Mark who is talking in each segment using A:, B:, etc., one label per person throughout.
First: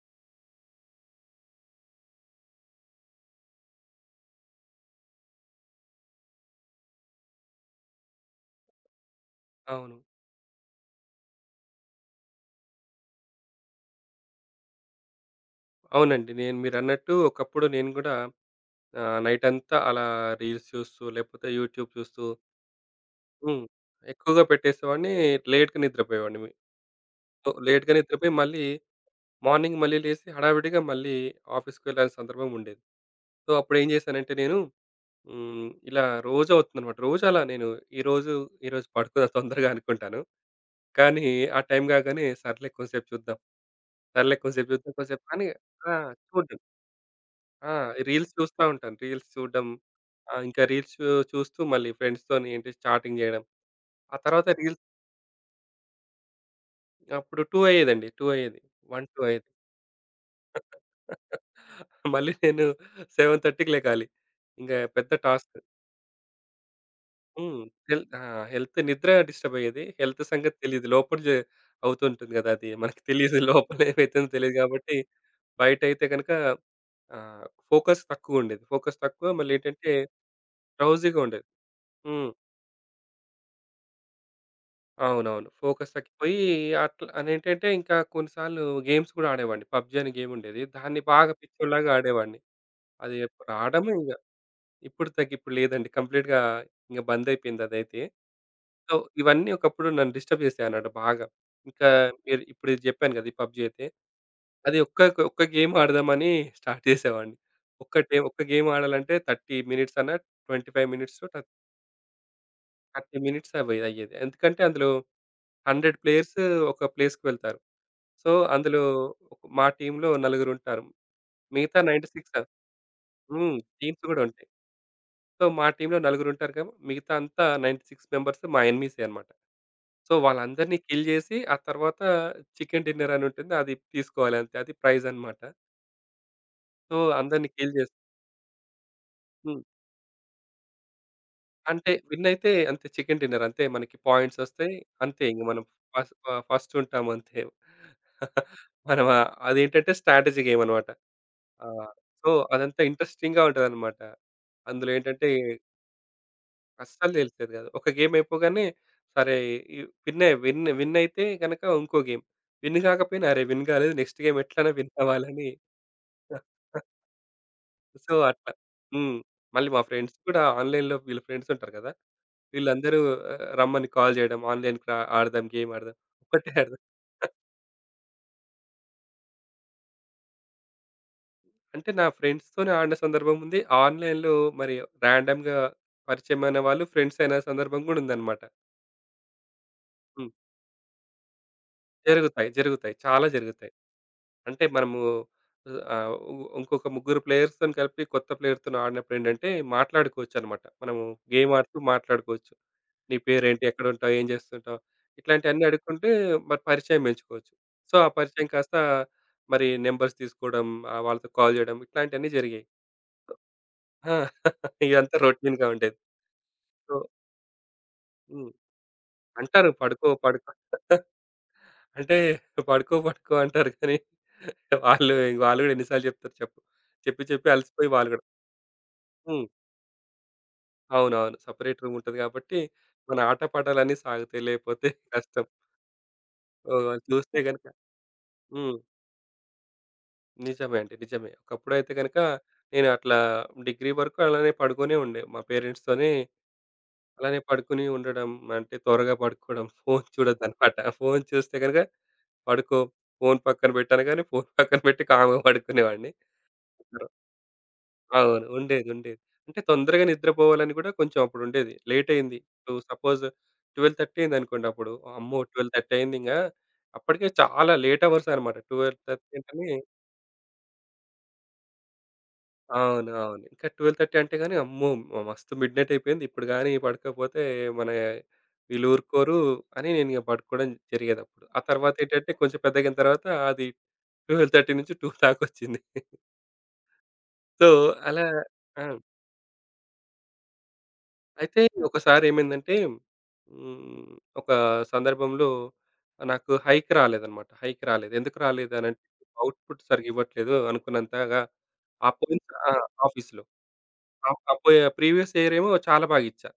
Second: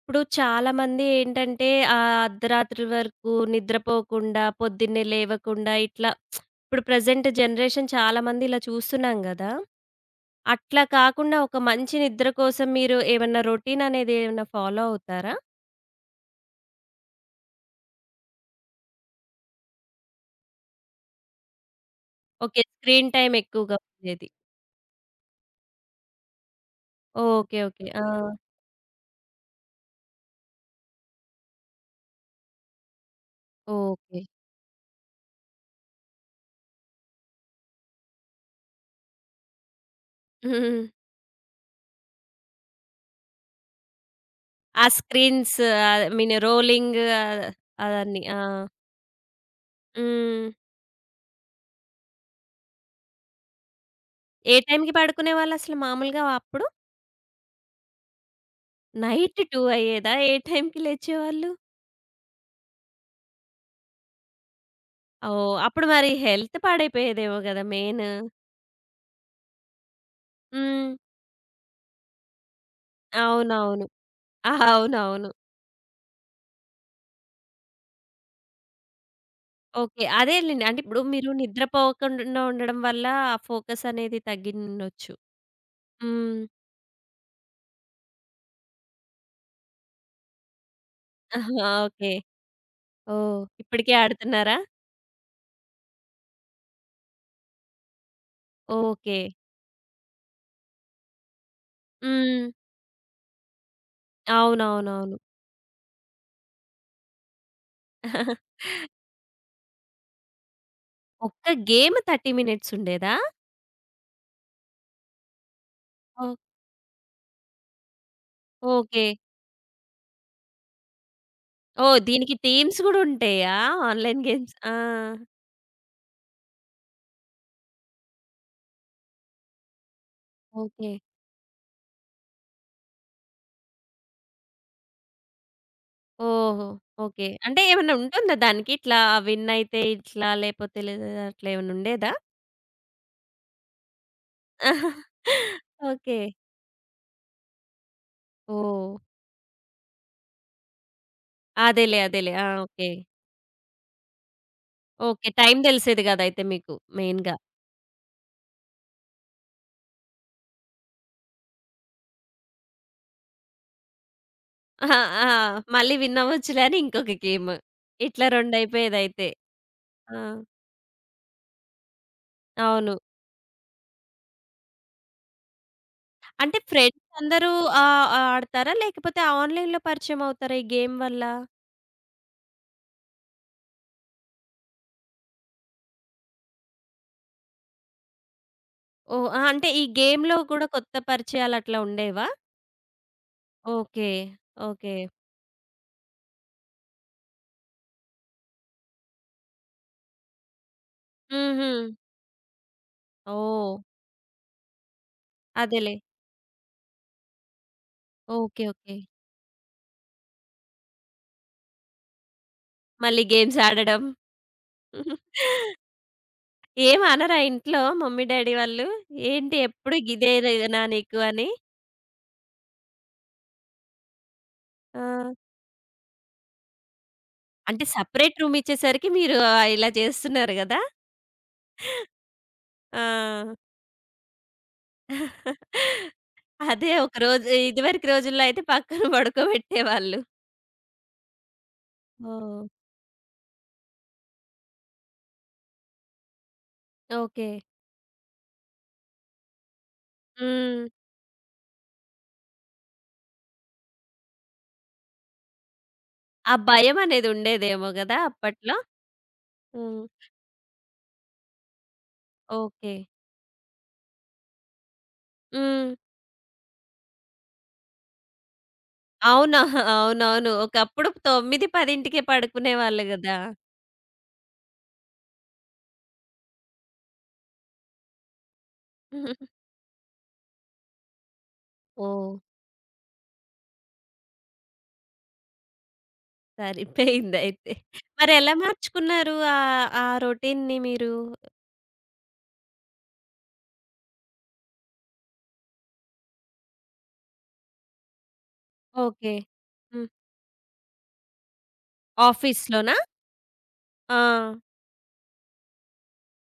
A: ఇప్పుడు చాలామంది ఏంటంటే, అర్ధరాత్రి వరకు నిద్రపోకుండా, పొద్దున్నే లేవకుండా ఇట్లా ఇప్పుడు ప్రెజెంట్ జనరేషన్ చాలామంది ఇలా చూస్తున్నాం గదా!
B: అవును.
A: అట్లా కాకుండా ఒక మంచి నిద్ర కోసం మీరు ఏమన్నా రొటీన్ అనేది ఏమన్నా ఫాలో అవుతారా?
B: అవునండి. నేను మీరన్నట్టు ఒకప్పుడు నేను గూడా నైటంతా అలా రీల్స్ చూస్తూ, లేపోతే యూట్యూబ్ చూస్తూ
A: ఓకే. స్క్రీన్ టైమ్
B: హ్మ్,
A: ఎక్కువగా ఉండేది.
B: ఎక్కువగా పెట్టేసేవాడిని. లేట్‌గా నిద్రపోయేవాడిని. So,
A: okay. ఓకే.
B: లేట్‌గా
A: ఆ!
B: నిద్రపోయి మార్నింగ్ మళ్ళీ లేసి హడావిడిగా మళ్ళీ ఆఫీస్‌కెళ్ళాల్సిన సందర్భం ఉండేది. సో, అప్పుడేం
A: ఓకే.
B: జేశానంటే నేను హ్మ్, ఇలా రోజవుతుందనమాట. రోజు అలా నేను ఈరోజు, ఈరోజు పడుకున్న తొందరగా అనుకుంటాను.
A: హ్మ్.
B: కానీ ఆ టైం గాగానే సర్లే కొంసేపు చూద్దాం. సర్లే కొంసేపు
A: ఆ
B: చూద్దాం, కొంసేపు అని
A: స్క్రీన్స్,
B: ఆ,
A: ఐ మీన్
B: చూడ్డం.
A: రోలింగ్,
B: ఆ!
A: అవన్నీ.
B: రీల్స్
A: ఆ!
B: చూస్తా ఉంటాను. రీల్స్ చూడడం,
A: హ్మ్.
B: ఇంకా రీల్స్ చూ చూస్తూ మళ్ళీ ఫ్రెండ్స్‌తోని ఏంటి చాటింగ్ చేయడం. ఆ తర్వాత
A: ఏ
B: రీల్స్
A: టైంకి పడుకునేవాళ్ళసలు మామూలుగా అప్పుడు?
B: అప్పుడు 2 అయ్యేదండి. 2 అయ్యేది. 1, 2
A: నైట్
B: అయ్యేది.
A: 2 అయ్యేదా? ఏ టైంకి లేచేవాళ్ళు?
B: మళ్ళీ నేను 7:30కి లెగాలి. ఇంక పెద్ద టాస్క్.
A: ఓహ్! అప్పుడు మరి హెల్త్ పాడైపోయేదేమో
B: హ్మ్.
A: గదా!
B: Health
A: main.
B: ఆ! హెల్త్ నిద్ర డిస్టర్బ్ అయ్యేది. హెల్త్ సంగతి తెలీదు.
A: హ్మ్.
B: లోపల జ అవుతుంటుంది కదా! అది మనకు తెలీదు. లోపల
A: అవునవును.
B: ఏమైతుందో తెలీదు
A: ఆహా!
B: కాబట్టి
A: అవునవును.
B: బయటైతే గనుక ఆహ్, ఫోకస్ తక్కువుండేది. ఫోకస్ తక్కువ మళ్ళీ ఏంటంటే,
A: ఓకే. అదేలెండి. అంటే ఇప్పుడు
B: drowsy
A: మీరు
B: ఉండేది. హ్మ్.
A: నిద్రపోకుండా ఉండడం వల్ల ఆ ఫోకస్ అనేది తగ్గిండొచ్చు.
B: అవునవును. ఫోకస్
A: హ్మ్.
B: తగ్గిపోయి అట్లా అదేంటంటే ఇంకా కొన్నిసార్లు గేమ్స్ కూడా ఆడేవాడిని. పబ్‌జీ అనే గేమ్ ఉండేది. దాన్ని బాగా
A: ఆహా!
B: పిచ్చోడిలాగా
A: ఓకే.
B: ఆడేవాడిని. అది
A: ఓహ్!
B: రావడమే
A: ఇప్పటికే
B: ఇంగ.
A: ఆడుతున్నారా?
B: ఇప్పుడు తగ్గి లేదండి. కంప్లీట్‌గా ఇంక బంద్ అయిపోయింది అదైతే. So,
A: okay.
B: ఇవన్నీ ఒకప్పుడు నన్ను డిస్టర్బ్ చేసాయన్నమాట బాగా. ఇంకా మీరు
A: హ్మ్.
B: ఇప్పుడు ఇది చెప్పాను కదా! ఈ పబ్‌జీ అయితే. అది ఒక్క
A: అవునవునవును.
B: ఒక్క గేమ్ ఆడదామని స్టార్ట్ చేసేవాడిని. ఒక్కటే ఒక్క గేమ్ ఆడాలంటే 30 మినిట్స్ అన్నా, 25 మినిట్స్ థ
A: ఒక్క గేమ్ 30 మినిట్స్ ఉండేదా?
B: 30 మినిట్స్ అవి అయ్యేది. ఎందుకంటే అందులో 100
A: ఓహ్!
B: ప్లేయర్స్ ఒక ప్లేస్‌కి వెళ్తారు. సో, అందులో
A: ఓకే.
B: మా టీమ్‌లో నలుగురుంటారు. మిగతా
A: ఓహ్! దీనికి
B: 96
A: టీమ్స్ గూడా ఉంటాయా?
B: హ్మ్. టీమ్స్ గూడా
A: ఆన్‌లైన్
B: ఉంటాయి.
A: గేమ్స్. ఆ!
B: సో, మా టీమ్‌లో నలుగురుంటారు గా, మిగతా అంతా 96 మెంబర్స్ మా ఎనిమీసే అన్నమాట. సో, వాళ్ళందరినీ
A: ఓకే.
B: కిల్ జేసి, ఆ తర్వాత చికెన్ డిన్నర్ అని ఉంటుంది. అది తీసుకోవాలి అంతే. అది ప్రైజ్ అన్నమాట.
A: ఓహో!
B: So,
A: okay.
B: అందరిని
A: అంటే
B: కిల్ జేసి
A: ఏమన్నా ఉంటుందా దానికి? ఇట్లా విన్
B: హ్మ్,
A: అయితే ఇట్లా, లేపోతే లేదా అట్లా ఏమన్నా
B: అంటే
A: ఉండేదా?
B: విన్ అయితే అంతే చికెన్ డిన్నర్ అంతే. మనకి పాయింట్స్ వస్తాయి.
A: ఆహా!
B: అంతే ఇంక మనం
A: ఓకే.
B: ఫస్ట్ ఉంటాము అంతే.
A: ఓహ్!
B: మనం అదేంటంటే స్ట్రాటజీ గేమ్ అన్నమాట. ఆ!
A: అదేలే.
B: సో,
A: అదేలే. ఆ!
B: అదంతా
A: ఓకే.
B: ఇంట్రెస్టింగ్‌గా ఉంటదనమాట. అందులో ఏంటంటే
A: ఓకే. టైం తెలిసేది కాదయితే మీకు
B: అస్సలు
A: మెయిన్‌గా.
B: తెలిసేది కాదు. ఒక గేమ్ అయిపోగానే సరే ఈ విన్ విన్ విన్ అయితే గనక ఇంకో గేమ్. విన్ కాకపోయినా అరే! విన్ కాలేదు, నెక్స్ట్ గేమ్ ఎట్లైనా విన్
A: అహా! ఆ!
B: అవ్వాలని
A: మళ్ళీ విన్ అవ్వచ్చులే అని ఇంకొక గేమ్.
B: సో,
A: ఇట్లా
B: అట్లా. హ్మ్.
A: రెండయిపోయేదయితే.
B: మళ్ళీ మా ఫ్రెండ్స్
A: ఆ!
B: కూడా ఆన్‌లైన్‌లో వీళ్ళ ఫ్రెండ్స్ ఉంటారు కదా!
A: అవును.
B: వీళ్ళందరూ రమ్మని కాల్ చేయడం, ఆన్‌లైన్‌కి రా ఆడదాం గేమ్ ఆడదాం. ఒక్కటే
A: అంటే
B: ఆడదాం.
A: ఫ్రెండ్స్ అందరూ ఆడతారా? లేకపోతే ఆన్‌లైన్‌లో పరిచయం అవుతారా ఈ గేమ్ వల్ల?
B: అంటే నా ఫ్రెండ్స్‌తోనే ఆడిన సందర్భం ఉంది. ఆన్‌లైన్‌లో మరి ర్యాండమ్‌గా పరిచయమైన వాళ్ళు ఫ్రెండ్స్ అయిన సందర్భం కూడా ఉందనమాట.
A: ఓహ్! ఆ! అంటే ఈ
B: హ్మ్.
A: గేమ్‌లో కూడా కొత్త పరిచయాలు అట్లా ఉండేవా?
B: జరుగుతాయి. జరుగుతాయి. చాలా జరుగుతాయి.
A: ఓకే.
B: అంటే
A: ఓకే.
B: మనము ఆహ్, ఉ ఇంకొక ముగ్గురు ప్లేయర్స్‌తోని కలిపి కొత్త ప్లేయర్‌తోని ఆడినప్పుడేంటంటే మాట్లాడుకోవచ్చనమాట. మనము గేమ్
A: హుహు.
B: ఆడుతూ మాట్లాడుకోవచ్చు. నీ పేరేంటి?
A: ఓహ్!
B: ఎక్కడుంటావు? ఏం చేస్తుంటావు? ఇట్లాంటియన్నీ
A: అదేలే.
B: అడుక్కుంటే మరి పరిచయం పెంచుకోవచ్చు. సో, ఆ పరిచయం
A: ఓకే.
B: కాస్త
A: ఓకే.
B: మరి నంబర్స్ తీసుకోవడం, వాళ్ళతో కాల్ చేయడం ఇట్లాంటియన్నీ జరిగాయి.
A: మళ్ళీ గేమ్స్ ఆడడం.
B: ఆ! ఇదంతా రొటీన్‌గా ఉండేది. సో
A: ఏం అనరా ఇంట్లో మమ్మీ,
B: హ్మ్,
A: డ్యాడీ వాళ్ళు? ఏంటి
B: అంటారు
A: ఎప్పుడు
B: పడుకో, పడుకో,
A: గిదేనా నీకు అని?
B: అంటే పడుకో, పడుకో, అంటారు కానీ
A: ఆ!
B: వాళ్ళు వాళ్ళు గూడా ఎన్ని సార్లు జెప్తారు చెప్పు. చెప్పి చెప్పి
A: అంటే
B: అలసిపోయి వాళ్ళు గూడా.
A: సెపరేట్ రూమ్ ఇచ్చేసరికి మీరు
B: హ్మ్.
A: ఇలా చేస్తున్నారు గదా!
B: అవునవును. సెపరేట్ రూమ్ ఉంటది గాబట్టి మన
A: ఆ!
B: ఆటపాటలన్నీ సాగుతాయి. లేపోతే కష్టం. ఓహ్!
A: అదే
B: అది
A: ఒక
B: చూస్తే
A: రోజు
B: గనక
A: ఇదివరకు రోజుల్లో అయితే
B: హ్మ్,
A: పక్కన పడుకోబెట్టేవాళ్ళు.
B: నిజమే అండి. నిజమే. ఒకప్పుడైతే గనక
A: ఓహ్!
B: నేను అట్లా డిగ్రీ వరకు అలానే పడుకునే ఉండే. మా పేరెంట్స్‌తోని అలానే
A: ఓకే.
B: పడుకుని ఉండడం. అంటే త్వరగా పడుకోవడం. ఫోను చూడొద్దనమాట.
A: హ్మ్.
B: ఫోను చూస్తే గనక పడుకో, ఫోను పక్కన పెట్టనగానే ఫోను పక్కన పెట్టి కామ్‌గా పడుకునేవాడిని.
A: ఆ భయం అనేది ఉండేదేమో గదా!
B: అవును.
A: అప్పట్లో.
B: ఉండేది. ఉండేది. అంటే తొందరగా
A: హ్మ్.
B: నిద్రపోవాలని గూడా కొంచెం అప్పుడుండేది. లేట్ అయింది. ఇప్పుడు
A: ఓకే.
B: సపోజ్ 12:30 అయిందనుకోండప్పుడు. అమ్మో!
A: హ్మ్.
B: 12:30 అయిందింగా. అప్పటికే చాలా లేట్ అవర్స్ అనమాట. 12:30
A: అవునా?
B: అంటేనే
A: అవునవును. ఒకప్పుడు 9, 10కే పడుకునేవాళ్ళు
B: అవును.
A: గదా!
B: అవును. ఇంకా 12:30 అంటే గాని అమ్మో! మస్తు మిడ్‌నైట్ అయిపోయింది. ఇప్పుడు గాని పడకపోతే మన వీళ్ళు ఊరుకోరు అని నేను ఇక పడుకోవడం జరిగేదప్పుడు. ఆ
A: ఓహ్!
B: తర్వాతేంటంటే కొంచెం పెద్దగయిన తర్వాత అది 12:30 నుంచి 2 దాకొచ్చింది. సో,
A: సరిపోయిందయితే.
B: అలా
A: మరెలా
B: ఆ!
A: మార్చుకున్నారు ఆ రొటీన్‌ని మీరు?
B: అయితే ఒకసారి ఏమైందంటే హ్మ్, ఒక సందర్భంలో నాకు హైక్ రాలేదనమాట. హైక్ రాలేదు. ఎందుకు రాలేదనంటే
A: ఓకే.
B: అవుట్‌పుట్
A: హ్మ్.
B: సరిగ్గా ఇవ్వట్లేదు అనుకున్నంతగా ఆ పోయిన ఆ!
A: ఆఫీస్‌లోనా?
B: ఆఫీస్‌లో.
A: ఆ!
B: ఆ ఆ పోయే ప్రీవియస్ ఇయర్ ఏమో చాలా బాగా ఇచ్చా.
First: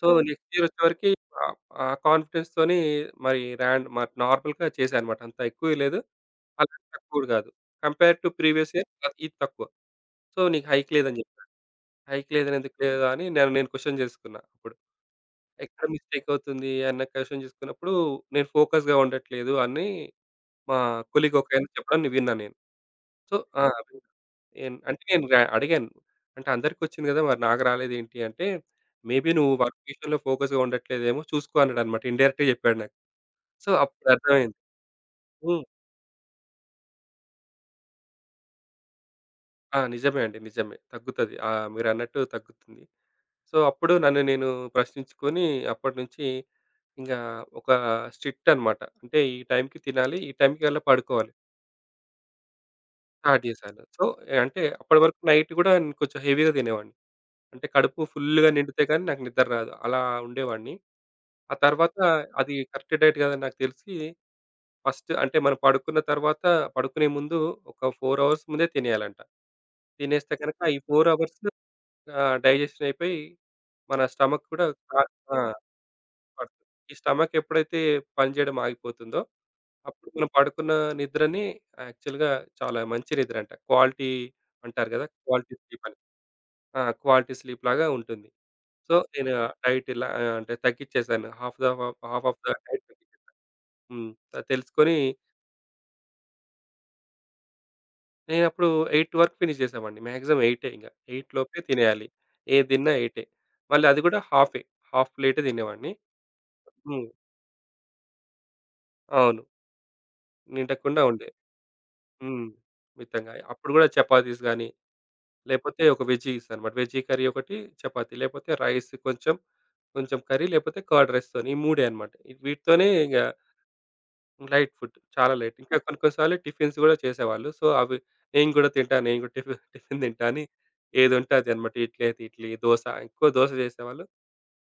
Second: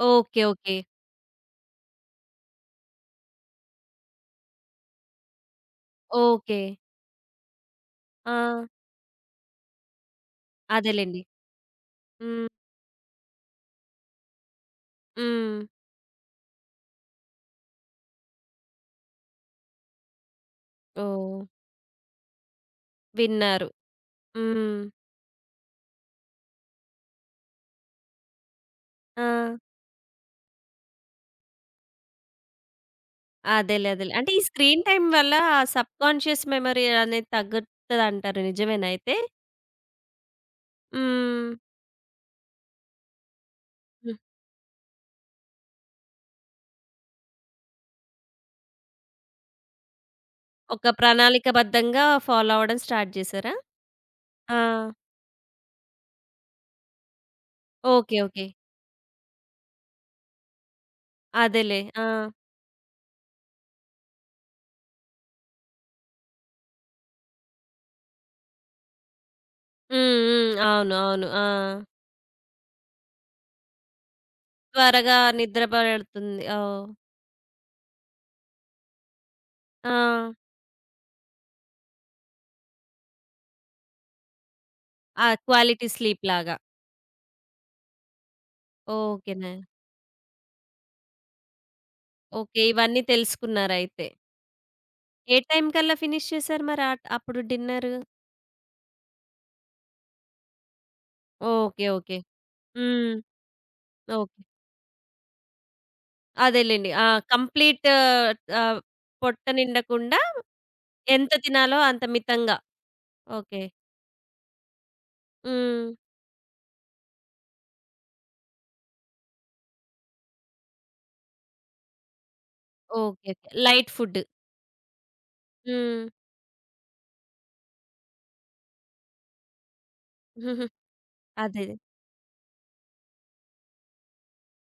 B: So,
A: okay.
B: Next year
A: okay.
B: వచ్చేవరకి ఆహ్, ఆ కాన్ఫిడెన్స్‌తోని మరి నార్మల్‌గా చేశానన్నమాట. అంత ఎక్కువ లేదు.
A: ఓకే.
B: అంత తక్కువ కూడా కాదు. Compare to
A: ah!
B: Previous year అది ఇది తక్కువ. సో, నీకు హైక్ లేదని
A: అదేలెండి.
B: చెప్పారు. హైక్
A: హ్మ్.
B: లేదని, ఎందుకు లేదా అని నన్ను నేను క్వెషన్ చేసుకున్నా అప్పుడు.
A: హ్మ్.
B: ఎక్కడ మిస్టేక్ అవుతుంది అన్న క్వశ్చన్ చూసుకున్నప్పుడు, నేను ఫోకస్‌గా ఉండట్లేదు అని మా కొలీగ్
A: ఓహ్!
B: ఒకాయన చెప్పడం నే విన్నా నేను. సో ఆ!
A: విన్నారు.
B: ఎన్
A: హ్మ్.
B: అంటే నేను అడిగాను. అంటే అందరికొచ్చింది కదా! మరి నాకు రాలేదేంటి అంటే,
A: ఆ!
B: మేబీ నువ్వు వర్క్ విషయంలో ఫోకస్‌గా ఉండట్లేదేమో చూసుకో అన్నాడన్నమాట. ఇండైరెక్ట్‌గా చెప్పాడు నాకు. సో
A: అదేలే.
B: అప్పుడు
A: అదేలే. అంటే ఈ
B: అర్థమైంది.
A: స్క్రీన్ టైమ్ వల్ల
B: హ్మ్.
A: సబ్‌కాన్షియస్ మెమరీ అనేది తగ్గుతదంటారు నిజమేనా అయితే?
B: ఆ! నిజమే అండి. నిజమే. తగ్గుతది. ఆ!
A: హ్మ్.
B: మీరన్నట్టు తగ్గుతుంది. సో అప్పుడు నన్ను నేను ప్రశ్నించుకొని అప్పటినుంచి ఇంగా ఒక స్ట్రిక్ట్ అన్నమాట. అంటే ఈ టైంకి తినాలి. ఈ టైంకల్లా
A: ఒక
B: పడుకోవాలి.
A: ప్రణాళికబద్ధంగా ఫాలో అవ్వడం స్టార్ట్
B: స్టార్ట్
A: జేశారా?
B: చేశాను. సో,
A: ఆ!
B: అంటే అప్పటి వరకు నైట్ గూడా నేను కొంచెం హెవీగా తినేవాడిని. అంటే కడుపు
A: ఓకే. ఓకే.
B: ఫుల్‌గా నిండితే గానీ నాకు నిద్ర రాదు. అలా ఉండేవాడిని. ఆ
A: అదేలే.
B: తర్వాత
A: ఆ!
B: అది కరెక్ట్ డైట్ కాదని నాకు తెలిసి, ఫస్ట్ అంటే మనం పడుకున్న తర్వాత, పడుకునే ముందు ఒక 4 అవర్స్ ముందే తినేయాలంట.
A: హ్మ్.
B: తినేస్తే
A: హ్మ్.
B: గనక ఈ
A: అవును.
B: 4
A: అవును.
B: అవర్స్
A: ఆ!
B: డైజెషన్ అయిపోయి మన స్టమక్ కూడా కా
A: త్వరగా
B: ఆ!
A: నిద్ర పడుతుంది.
B: పడుతుంది.
A: ఓహ్!
B: ఈ స్టమక్ ఎప్పుడైతే పనిచేయడం ఆగిపోతుందో
A: ఆ!
B: అప్పుడు మనం పడుకున్న నిద్రని యాక్చువల్‌గా చాలా మంచి నిద్రంట. క్వాలిటీ అంటారు గదా!
A: ఆ!
B: క్వాలిటీ స్లీప్
A: క్వాలిటీ
B: అని.
A: స్లీప్ లాగా.
B: ఆ! క్వాలిటీ స్లీప్ లాగా ఉంటుంది. సో, నేను
A: ఓకేనా.
B: డైట్ ఇలా అంటే తగ్గిచ్చేసాను. Half of the
A: okay.
B: Diet
A: ఇవన్నీ
B: తగ్గిచ్చేసా.
A: తెలుసుకున్నారయితే.
B: హ్మ్. అది తెలుసుకొని
A: ఏ టైం కల్లా ఫినిష్ చేశారు మరి ఆట్ అప్పుడు డిన్నరు?
B: నేనప్పుడు 8 వరకు ఫినిష్ చేసామండి. మాక్సిమం 8 ఇంగ. 8 లోపే
A: ఓకే.
B: తినేయాలి.
A: ఓకే.
B: ఏది తిన్నా
A: హ్మ్.
B: 8. మళ్ళీ అది గూడా
A: ఓకే.
B: హాఫే. హాఫ్ ప్లేటే తినేవాడిని.
A: అదేలెండి. ఆ!
B: హ్మ్.
A: కంప్లీట్, ఆహ్,
B: అవును.
A: పొట్ట నిండకుండా
B: నిండకుండా ఉండే.
A: ఎంత తినాలో అంత
B: హ్మ్.
A: మితంగా.
B: మితంగా.
A: ఓకే.
B: అప్పుడు గూడా చపాతీస్ గాని, లేపోతే
A: హ్మ్.
B: ఒక వెజ్జీస్ అనమాట. వెజ్జీ కర్రీ ఒకటి, చపాతీ, లేపోతే రైస్ కొంచెం, కొంచెం కర్రీ, లేపోతే కర్డ్ రైస్‌తోని ఈ మూడే అనమాట. వీటితోనే ఇంగ
A: okay. Okay. Light food.
B: Light food. చాలా లైట్. ఇంకా కొన్ని
A: హ్మ్.
B: కొన్ని సార్లు టిఫిన్స్ గూడా చేసేవాళ్ళు. సో, అవి నేను గూడా తింటా, నేను గూడా టిఫిన్ టిఫిన్ తింటా అని, ఏదుంటే అది
A: అదేదే.
B: అనమాట. ఇడ్లీ అయితే ఇడ్లీ, దోస ఎక్కువ చేసేవాళ్ళు.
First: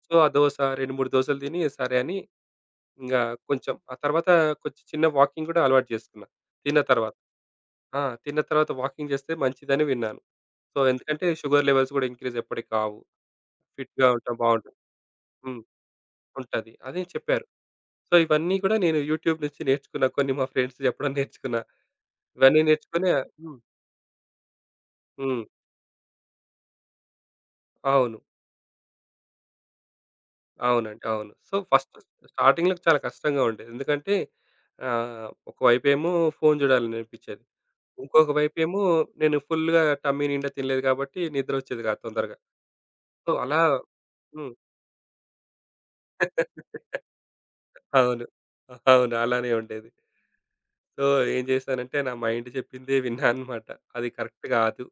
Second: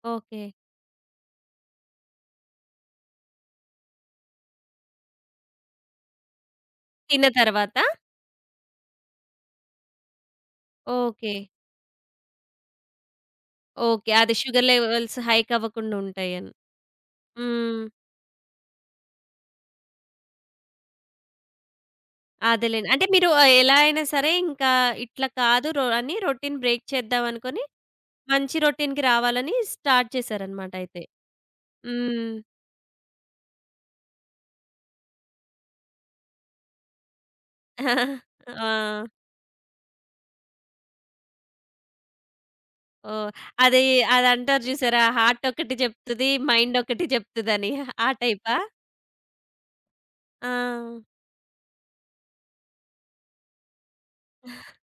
B: సో, ఆ
A: ఓకే.
B: దోస 2, 3 దోసలు తిని సరే అని ఇంగ కొంచెం ఆ తర్వాత కొంచెం చిన్న వాకింగ్ గూడా అలవాటు చేసుకున్నా, తిన్న తర్వాత.
A: తిన్న తర్వాత?
B: ఆ! తిన్న తర్వాత వాకింగ్ చేస్తే మంచిదని విన్నాను. సో, ఎందుకంటే
A: ఓకే.
B: షుగర్ లెవెల్స్ గూడా ఇంక్రీజ్ ఎప్పటికి కావు. ఫిట్‌గా
A: ఓకే. అది
B: ఉంటాం,
A: షుగర్
B: బావుంటుంది.
A: లెవెల్స్ హైక్
B: హ్మ్.
A: అవ్వకుండా ఉంటాయని.
B: ఉంటది అని చెప్పారు.
A: హ్మ్.
B: సో, ఇవన్నీ కూడా నేను యూట్యూబ్ నుంచి నేర్చుకున్నా. కొన్ని మా ఫ్రెండ్స్ చెప్పడం నేర్చుకున్నా. ఇవన్నీ
A: అదేలేండి. అంటే
B: నేర్చుకొని
A: మీరు
B: హ్మ్.
A: ఎలా అయినా సరే ఇంకా ఇట్లా
B: హ్మ్.
A: కాదు రొ అని రొటీన్ బ్రేక్ చేద్దాం అనుకోని,
B: అవును.
A: మంచి రొటీన్‌కి రావాలని స్టార్ట్ చేశారనమాట అయితే.
B: అవునండి. అవును. సో, ఫస్ట్
A: హ్మ్.
B: స్టార్టింగ్‌లో చాలా కష్టంగా ఉండేది. ఎందుకంటే ఒకవైపేమో ఫోను చూడాలననిపించేది. ఇంకొక వైపేమో
A: ఆ!
B: నేను ఫుల్‌గా టమ్మీ నిండా తినలేదు కాబట్టి నిద్రొచ్చేది కాదు తొందరగా. సో,
A: ఓహ్!
B: అలా
A: అది
B: హ్మ్.
A: అదంటారు చూసారా? హార్ట్ ఒకటి చెప్తది, మైండ్ ఒకటి చెప్తదని. ఆ
B: అవును.
A: టైపా?
B: అవును. అలానే ఉండేది.
A: ఆ!
B: సో, ఏం చేశానంటే నా మైండ్ చెప్పిందే విన్నా అన్నమాట. అది కరెక్ట్ కాదు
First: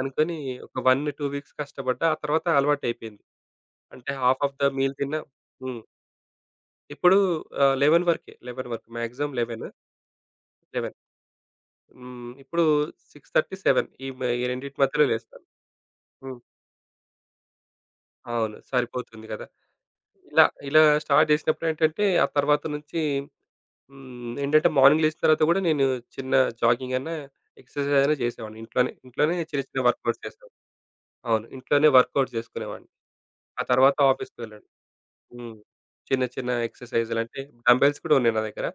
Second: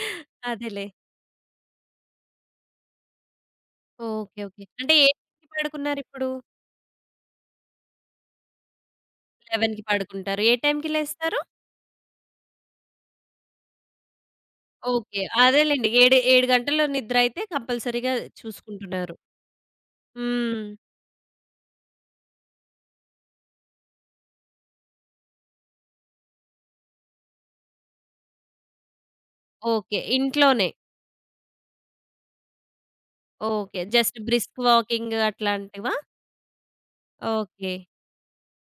B: అనుకోని ఒక
A: అదేలే.
B: 1, 2 వీక్స్ కష్టపడ్డా. ఆ తర్వాత అలవాటయిపోయింది. అంటే
A: okay.
B: Half of
A: okay.
B: The
A: అంటే
B: మీల్
A: ఏ
B: తిన్నా
A: టైంకి
B: హ్మ్.
A: పడుకున్నారిప్పుడు?
B: ఇప్పుడు 11 వరకే. 11 వరకు మాక్సిమం 11,
A: 11కి పడుకుంటారు. ఏ టైంకి
B: 11
A: లేస్తారు?
B: హ్మ్. ఇప్పుడు 6:30, 7 ఈ ఈ రెండిటి మధ్యలో
A: ఓకే.
B: లేస్తాను.
A: అదేలెండి. 7,
B: హ్మ్.
A: 7 గంటలు నిద్రయితే కంపల్సరీగా
B: అవును.
A: చూసుకుంటున్నారు.
B: సరిపోతుంది కదా! ఇలా
A: హ్మ్.
B: ఇలా స్టార్ట్ చేసినప్పుడేంటంటే, ఆ తర్వాత నుంచి హ్మ్, ఏంటంటే మార్నింగ్ లేచిన తర్వాత కూడా నేను చిన్న జాగింగ్ అన్నా, ఎక్సర్‌సైజ్ అయినా చేసేవాడిని. ఇంట్లోనే ఇంట్లోనే చిన్న చిన్న
A: ఓకే.
B: వర్కౌట్స్ చేసేవాడిని.
A: ఇంట్లోనే.
B: అవును. ఇంట్లోనే వర్కౌట్ చేసుకునేవాడిని. ఆ
A: ఓకే.
B: తర్వాత
A: జస్ట్
B: ఆఫీస్‌కి
A: బ్రిస్క్
B: వెళ్ళాను.
A: వాకింగ్
B: హ్మ్.
A: అట్లాంటివా?
B: చిన్న చిన్న ఎక్సర్‌సైజ్‌లు అంటే
A: ఓకే.
B: డంబెల్స్ కూడా ఉన్నాయి నా దగ్గర.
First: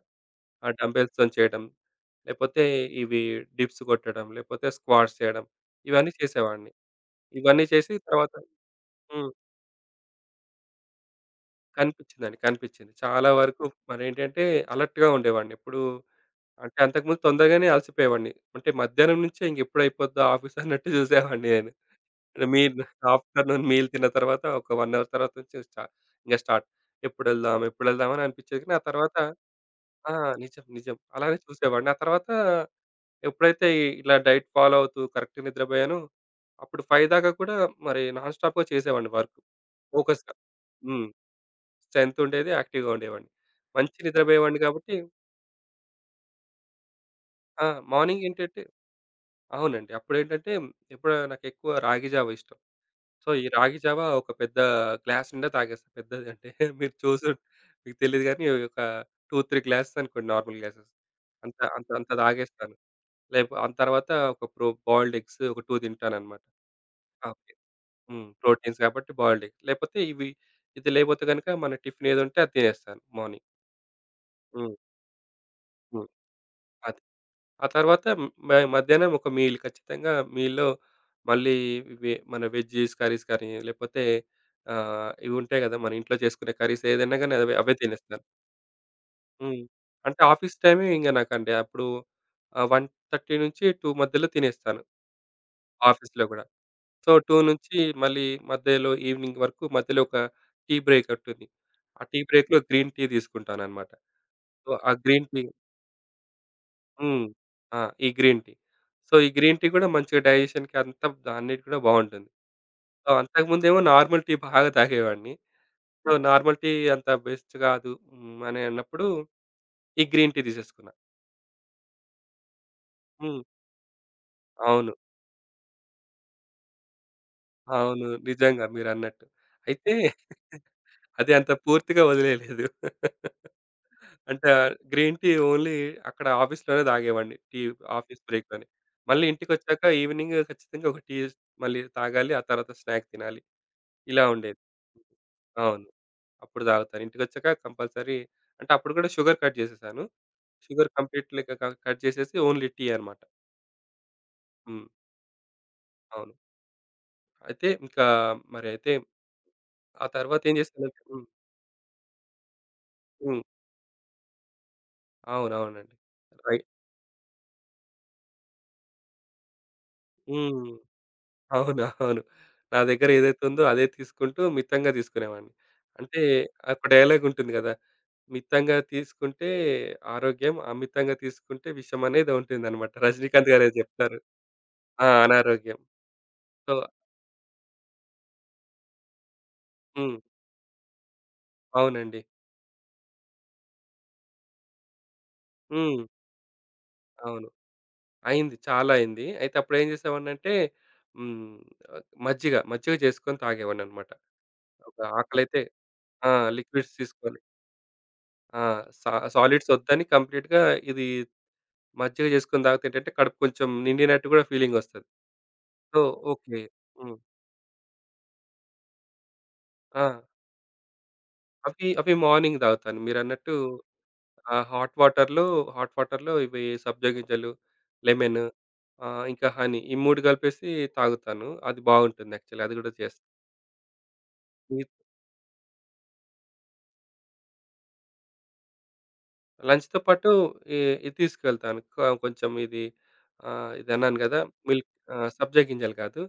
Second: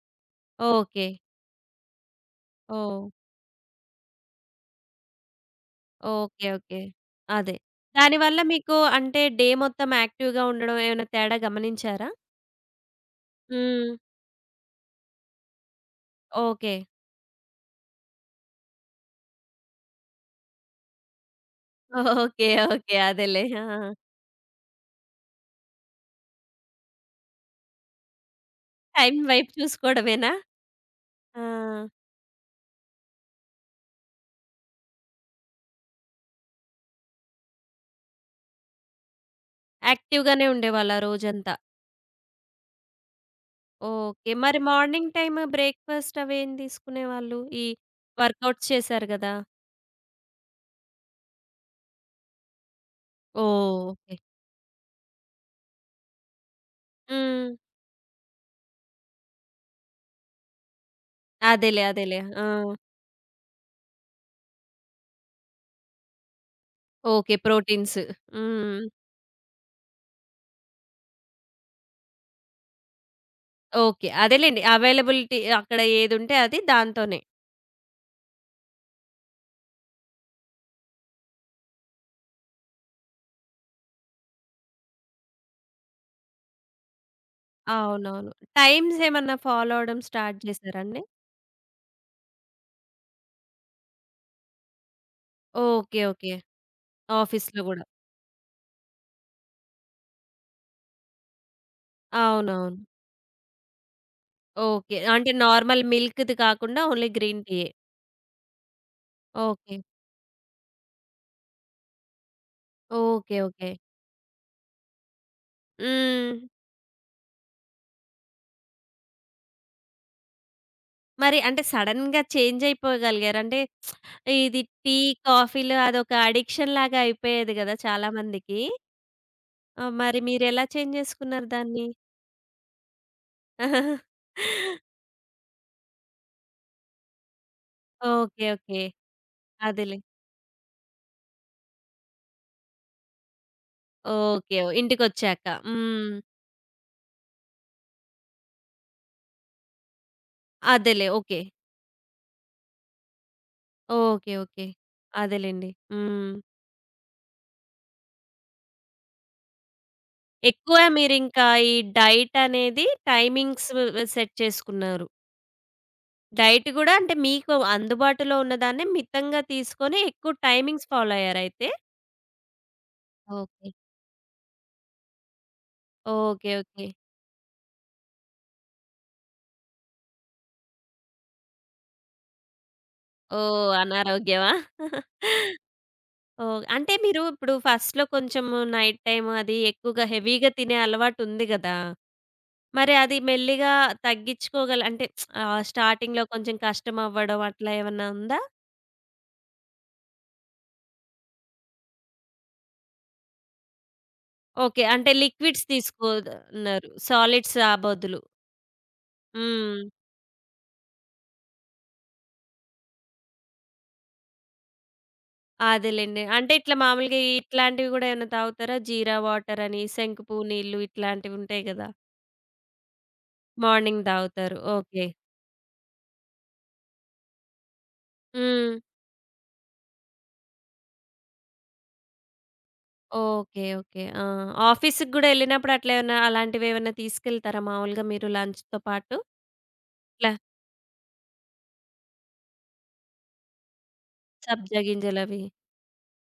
B: ఆ
A: ఓకే.
B: డంబెల్స్‌తోని చేయడం, లేపోతే
A: ఓహ్!
B: ఇవి డిప్స్ కొట్టడం, లేపోతే స్క్వాట్స్ చేయడం, ఇవన్నీ
A: ఓకే.
B: చేసేవాడిని.
A: ఓకే. అదే.
B: ఇవన్నీ చేసి తర్వాత
A: దానివల్ల మీకు అంటే
B: హ్మ్,
A: డే మొత్తం యాక్టివ్‌గా ఉండడం ఏమైనా తేడా గమనించారా?
B: కనిపించిందండి. కనిపించింది. చాలా వరకు
A: హ్మ్.
B: మరేంటంటే అలర్ట్‌గా ఉండేవాడిని. ఎప్పుడు
A: ఓకే.
B: అంటే అంతకుముందు తొందరగానే అలసిపోయేవాడిని. అంటే మధ్యాహ్నం నుంచే ఇంకెప్పుడు అయిపోద్దా ఆఫీస్ అన్నట్టు చూసేవాడిని నేను.
A: ఓకే.
B: మీ
A: ఓకే. అదేలే.
B: ఆఫ్టర్‌నూన్
A: ఆ!
B: మీల్ తిన్న తర్వాత ఒక 1 అవర్ తర్వాత నుంచి ఇంక స్టార్ట్. ఎప్పుడెళ్దాం? ఎప్పుడెళ్దాం? అని అనిపించేది. కానీ ఆ
A: టైం
B: తర్వాత
A: వైపు
B: ఆ!
A: చూసుకోవడమేనా?
B: నిజం. నిజం. అలానే
A: ఆ!
B: చూసేవాడిని. ఆ తర్వాత ఎప్పుడైతే ఇలా డైట్ ఫాలో అవుతూ కరెక్ట్‌గా నిద్రపోయానో, అప్పుడు 5 దాకా కూడా మరి నాన్ స్టాప్‌గా చేసేవాడిని వర్క్. ఫోకస్‌గా.
A: యాక్టివ్‌గానే ఉండేవాళ్ళా
B: హ్మ్.
A: రోజంతా?
B: స్ట్రెంత్ ఉండేది. యాక్టివ్‌గా ఉండేవాడిని. మంచి
A: ఓకే. మరి
B: నిద్రపోయేవాడిని కాబట్టి
A: మార్నింగ్ టైమ్ బ్రేక్‌ఫాస్ట్ అవేం తీసుకునేవాళ్ళు?
B: ఆ!
A: ఈ
B: మార్నింగ్ ఏంటంటే
A: వర్కౌట్స్ చేశారు గదా!
B: అవునండి. అప్పుడేంటంటే ఎప్పుడో నాకెక్కువ రాగి జావ ఇష్టం. సో, ఈ రాగి
A: ఓహ్!
B: Java
A: okay.
B: ఒక పెద్ద గ్లాస్ నిండా తాగేస్తా. పెద్దది అంటే మీరు చూసి
A: హ్మ్.
B: మీకు తెలీదు గానీ ఒక 2, 3 గ్లాసెస్ అనుకోండి నార్మల్ గ్లాసెస్. అంత
A: అదేలే.
B: అంత అంత
A: అదేలే. ఆ!
B: తాగేస్తాను. ఆ తర్వాత ఒక బాయిల్డ్ ఎగ్స్ ఒక 2 తింటానన్నమాట. ఆ!
A: ఓకే.
B: ఓకే.
A: ప్రోటీన్స్.
B: హ్మ్. ప్రోటీన్స్
A: హ్మ్.
B: కాబట్టి బాయిల్డ్ ఎగ్. లేపోతే ఇవి ఇది, లేపోతే గనుక మన టిఫిన్ ఏదుంటే అది తినేస్తాను మార్నింగ్.
A: ఓకే. అదేలెండి.
B: హ్మ్.
A: అవైలబిలిటీ అక్కడ
B: హ్మ్.
A: ఏదుంటే అది
B: అది.
A: దాంతోనే.
B: ఆ తర్వాత మధ్యాహ్నం ఒక మీల్ ఖచ్చితంగా మీల్‌లో మళ్ళీ మన వెజ్జీస్ కర్రీస్ కానీ, లేపోతే ఇవి ఉంటాయి గదా! మన ఇంట్లో చేసుకునే కర్రీస్ ఏదైనా గానీ అవే అవే తినేస్తాను.
A: అవునవును. టైమ్స్ ఏమన్నా
B: హ్మ్.
A: ఫాలో అవ్వడం
B: అంటే
A: స్టార్ట్
B: ఆఫీస్ టైమే
A: చేశారండి?
B: ఇంగ నాకండి. అప్పుడు 1:30-2 మధ్యలో తినేస్తాను
A: ఓకే.
B: ఆఫీస్‌లో
A: ఓకే.
B: గూడా. సో, 2
A: ఆఫీస్‌లో
B: నుంచి
A: గూడా.
B: మళ్ళీ మధ్యలో ఈవినింగ్ వరకు మధ్యలో ఒక టీ బ్రేక్ ఉంటుంది. ఆ టీ బ్రేక్‌లో
A: అవునవును.
B: గ్రీన్ టీ తీసుకుంటాననమాట. సో, ఆ
A: ఓకే.
B: గ్రీన్
A: అంటే
B: టీ
A: నార్మల్ మిల్క్‌ది కాకుండా ఓన్లీ
B: హ్మ్.
A: గ్రీన్ టీయే.
B: ఆ! ఈ గ్రీన్ టీ. సో, ఈ గ్రీన్ టీ
A: ఓకే.
B: కూడా మంచిగా డైజెషన్‌కి, అంతా అన్నిటికి కూడా బావుంటుంది. So,
A: okay. ఓకే.
B: అంతకుముందేమో నార్మల్ టీ బాగా తాగేవాడిని. సో,
A: హ్మ్.
B: నార్మల్ టీ అంత బెస్ట్ కాదు హ్మ్, అని అన్నప్పుడు ఈ గ్రీన్ టీ తీసేసుకున్నా.
A: మరి అంటే సడెన్‌గా చేంజ్ అయిపోగలిగారు.
B: హ్మ్.
A: అంటే ఇది
B: అవును.
A: టీ, కాఫీలు అదొక అడిక్షన్ లాగా అయిపోయేది గదా!
B: అవును.
A: చాలా మందికి.
B: నిజంగా మీరన్నట్టు. అయితే
A: మరి మీరెలా చేంజ్
B: అది
A: చేసుకున్నారు
B: అంత
A: దాన్ని?
B: పూర్తిగా వదిలేయలేదు. అంటే గ్రీన్ టీ ఓన్లీ అక్కడ ఆఫీస్‌లోనే తాగేవాడిని. Tea office
A: okay.
B: బ్రేక్‌లోనే.
A: ఓకే.
B: మళ్ళీ ఇంటికొచ్చాక
A: అదేలే.
B: ఈవినింగ్ ఖచ్చితంగా ఒక టీ మళ్ళీ తాగాలి. ఆ తర్వాత స్నాక్ తినాలి. ఇలా
A: ఓకే.
B: ఉండేది.
A: ఇంటికొచ్చాక.
B: అవును.
A: హ్మ్.
B: అప్పుడు తాగుతాను. ఇంటికొచ్చాక కంపల్సరీ అంటే అప్పుడు కూడా షుగర్ కట్ చేసేసాను. షుగర్
A: అదేలే.
B: Complete
A: okay.
B: లెక్క కట్ చేసేసి ఓన్లీ టీ అనమాట.
A: ఓకే. ఓకే.
B: హ్మ్.
A: అదేలెండి.
B: అవును.
A: హ్మ్.
B: అయితే ఇంకా మరి అయితే ఆ తర్వాత ఏం
A: ఎక్కువ
B: చేశానంటే హ్మ్.
A: మీరింకా ఈ డైట్ అనేది
B: హ్మ్.
A: టైమింగ్స్ సెట్ చేసుకున్నారు.
B: అవునవునండి. రై
A: డైట్ గూడా అంటే మీకు అందుబాటులో ఉన్నదాన్నే మితంగా తీసుకొని ఎక్కువ
B: హ్మ్.
A: టైమింగ్స్ ఫాలో అయ్యారైతే?
B: అవును. అవును. నా దగ్గర ఏదైతే ఉందో
A: ఓకే.
B: అదే తీసుకుంటూ మితంగా తీసుకునేవాడిని. అంటే
A: ఓకే.
B: ఒక
A: ఓకే.
B: డైలాగ్ ఉంటుంది కదా! మితంగా తీసుకుంటే ఆరోగ్యం, అమితంగా తీసుకుంటే విషం అనేది ఉంటుందన్నమాట. రజినీకాంత్ గారే
A: ఓహ్!
B: చెప్తారు.
A: అనారోగ్యమా?
B: ఆ! అనారోగ్యం.
A: ఓహ్!
B: సో
A: అంటే మీరు ఇప్పుడు ఫస్ట్‌లో కొంచెం నైట్ టైమ్ అది ఎక్కువగా
B: హ్మ్.
A: హెవీగా తినే అలవాటు ఉంది గదా!
B: అవునండి.
A: మరి అది మెల్లిగా తగ్గించుకోగల అంటే
B: హ్మ్.
A: స్టార్టింగ్‌లో కొంచెం కష్టం అవ్వడం
B: అవును.
A: అట్లా ఏమన్నా ఉందా?
B: అయింది. చాలా అయింది. అయితే అప్పుడేం చేసేవాడినంటే హ్మ్, మజ్జిగ చేసుకొని తాగేవాడిననమాట.
A: ఓకే.
B: ఒక
A: అంటే
B: ఆకలైతే
A: లిక్విడ్స్
B: ఆ!
A: తీసుకోదన్నారు.
B: లిక్విడ్స్ తీసుకోవాలి.
A: సాలిడ్స్ ఆ బదులు.
B: ఆ! సాలిడ్స్
A: హ్మ్.
B: వద్దని కంప్లీట్‌గా ఇది మజ్జిగ చేసుకొని తాగితే ఏంటంటే కడుపు కొంచెం నిండినట్టు కూడా ఫీలింగొస్తది. సో,
A: అదేలెండి. అంటే
B: ఓకే.
A: ఇట్లా
B: హ్మ్.
A: మామూలుగా ఇట్లాంటివి గూడా ఏమన్నా తాగుతారా? జీరా వాటర్ అని,
B: ఆ!
A: శంకుపూ నీళ్ళు ఇట్లాంటివి ఉంటాయి
B: అవి,
A: గదా!
B: అవి మార్నింగ్ తాగుతాను. మీరన్నట్టు
A: మార్నింగ్ తాగుతారు.
B: ఆ హాట్
A: ఓకే.
B: వాటర్‌లో హాట్ వాటర్‌లో ఇవి సబ్జా గింజలు, లెమన్,
A: హ్మ్.
B: ఇంకా హనీ, ఈ 3 కలిపేసి తాగుతాను. అది బాగుంటుంది యాక్చువల్లీ, అది గూడా చేస్తా.
A: ఓకే. ఓకే. ఆ!
B: ఈ
A: ఆఫీస్‌కి గూడా ఎళ్ళినప్పుడు అట్లా ఏమన్నా అలాంటివేమన్నా తీసుకెళ్తారా మామూలుగా మీరు లంచ్‌తో పాటు?
B: లంచ్‌తో పాటు
A: ఇట్లా
B: ఈ ఇది తీసుకెళ్తాను. కొంచెం ఇది, ఇది అన్నాను గదా!
A: సబ్జా
B: మిల్క్,
A: గింజలవి.
B: సబ్జా గింజలు కాదు.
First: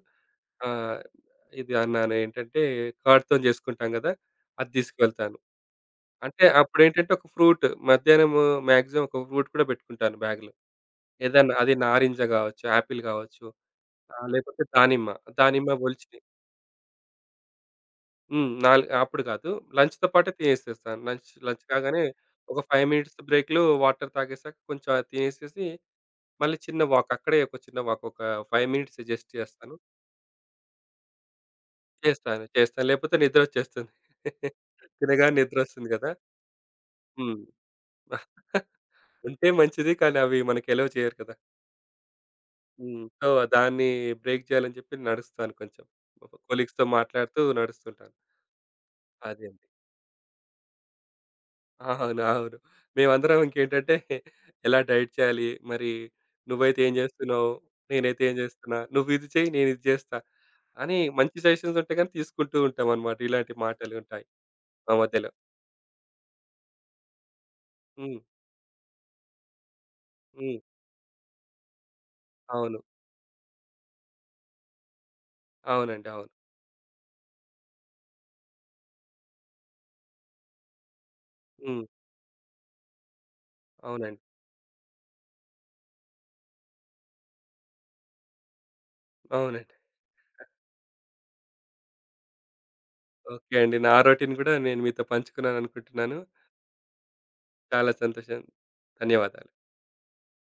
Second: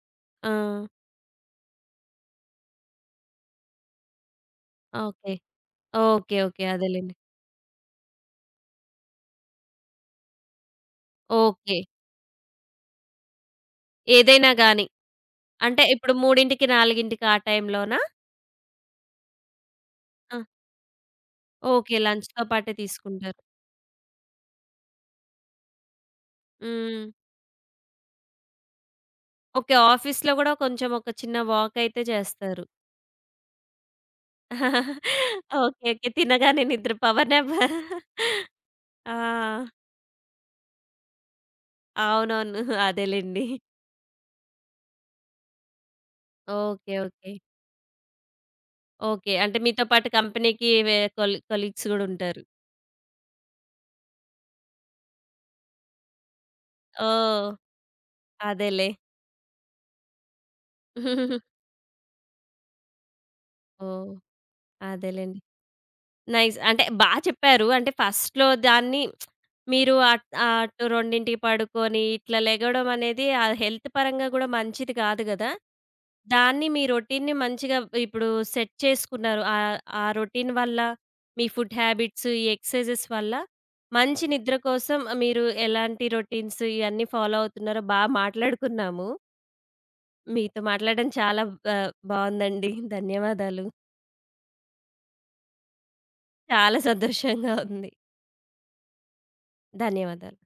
A: ఆ!
B: ఆహ్, ఇది అన్నాను ఏంటంటే కర్డ్‌తోని చేసుకుంటాం గదా! అది
A: ఓకే.
B: తీసుకువెళ్తాను.
A: ఓకే.
B: అంటే
A: ఓకే.
B: అప్పుడేంటంటే
A: అదేలెండి.
B: ఒక ఫ్రూట్ మధ్యాహ్నం మాక్సిమం ఒక ఫ్రూట్ కూడా పెట్టుకుంటాను బ్యాగ్‌లో. ఏదన్నా అది
A: ఓకే.
B: నారింజ గావచ్చు, యాపిల్ గావచ్చు. ఆ!
A: ఏదైనా
B: లేకపోతే
A: గాని.
B: దానిమ్మ. దానిమ్మ
A: అంటే ఇప్పుడు
B: ఒలిచి
A: 3:00, 4:00కి ఆ టైంలోనా?
B: హ్మ్. అప్పుడు కాదు. లంచ్‌తో పాటే
A: ఆ!
B: తినేసేస్తాను. Lunch lunch
A: okay.
B: కాగానే
A: లంచ్‌తో
B: ఒక
A: పాటే
B: 5 మినిట్స్
A: తీసుకుంటారు.
B: బ్రేక్‌లో వాటర్ తాగేసాక కొంచెం అది తినేసేసి మళ్ళీ చిన్న
A: హ్మ్.
B: వాక్, అక్కడే ఒక చిన్న వాక్ ఒక 5 మినిట్స్ జస్ట్ చేస్తాను.
A: ఓకే. ఆఫీస్‌లో గూడా కొంచెం ఒక చిన్న వాకయితే
B: చేస్తాను.
A: చేస్తారు.
B: చేస్తాను. లేకపోతే నిద్రొచ్చేస్తుంది. తినగానే
A: ఓకే.
B: నిద్రొస్తుంది
A: ఓకే.
B: కదా!
A: తినగానే నిద్ర పవర్
B: హ్మ్.
A: నాప్. ఆ!
B: ఉంటే మంచిది. కానీ అవి మనకి ఎలౌ చేయరు కదా!
A: అవునవును.
B: హ్మ్. సో,
A: అదేలెండి.
B: దాన్ని బ్రేక్ చేయాలని చెప్పి నడుస్తాను కొంచెం. కొలీగ్స్‌తో
A: ఓకే. ఓకే.
B: మాట్లాడుతూ నడుస్తుంటాను.
A: ఓకే.
B: అదే.
A: అంటే మీతో పాటు కంపెనీకి వే కొలీ కొలీగ్స్ గూడా
B: అవును.
A: ఉంటారు.
B: అవును. మేమందరం ఇంకేంటంటే ఎలా డైట్ చేయాలి? మరి నువ్వైతే ఏం
A: ఓహ్!
B: జేస్తున్నావు? నేనైతే ఏం జేస్తున్నా?
A: అదేలే.
B: నువ్విది చెయ్యి, నేనిది జేస్తా అని, మంచి సజెషన్స్ ఉంటే గాని తీసుకుంటూ ఉంటామనమాట. ఇలాంటి
A: ఓహ్!
B: మాటలుంటాయి మా మధ్యలో.
A: అదేలెండి. నైస్. అంటే బా చెప్పారు. అంటే
B: హ్మ్.
A: ఫస్ట్‌లో దాన్ని మీరు అట్
B: హ్మ్.
A: అటు 2కి పడుకొని ఇట్లా
B: అవును.
A: లెగవడం అనేది ఆ హెల్త్ పరంగా గూడా మంచిది కాదు గదా!
B: అవునండి. అవును.
A: దాన్ని మీ రొటీన్‌ని మంచిగా ఇప్పుడు సెట్ చేసుకున్నారు. ఆ రొటీన్ వల్ల, మీ ఫుడ్
B: హ్మ్.
A: హ్యాబిట్స్, ఈ ఎక్సర్సైజెస్ వల్ల
B: అవునండి.
A: మంచి నిద్ర కోసం మీరు ఎలాంటి రొటీన్స్ ఇయన్నీ ఫాలో అవుతున్నారో బా మాట్లాడుకున్నాము.
B: అవునండి.
A: మీతో మాట్లాడడం చాలా బ బావుందండి.
B: ఓకే
A: ధన్యవాదాలు.
B: అండి. నా రొటీన్ గూడా నేను మీతో పంచుకున్నాననుకుంటున్నాను.
A: చాలా సంతోషంగా ఉంది.
B: చాలా సంతోషం. ధన్యవాదాలు.
A: ధన్యవాదాలు.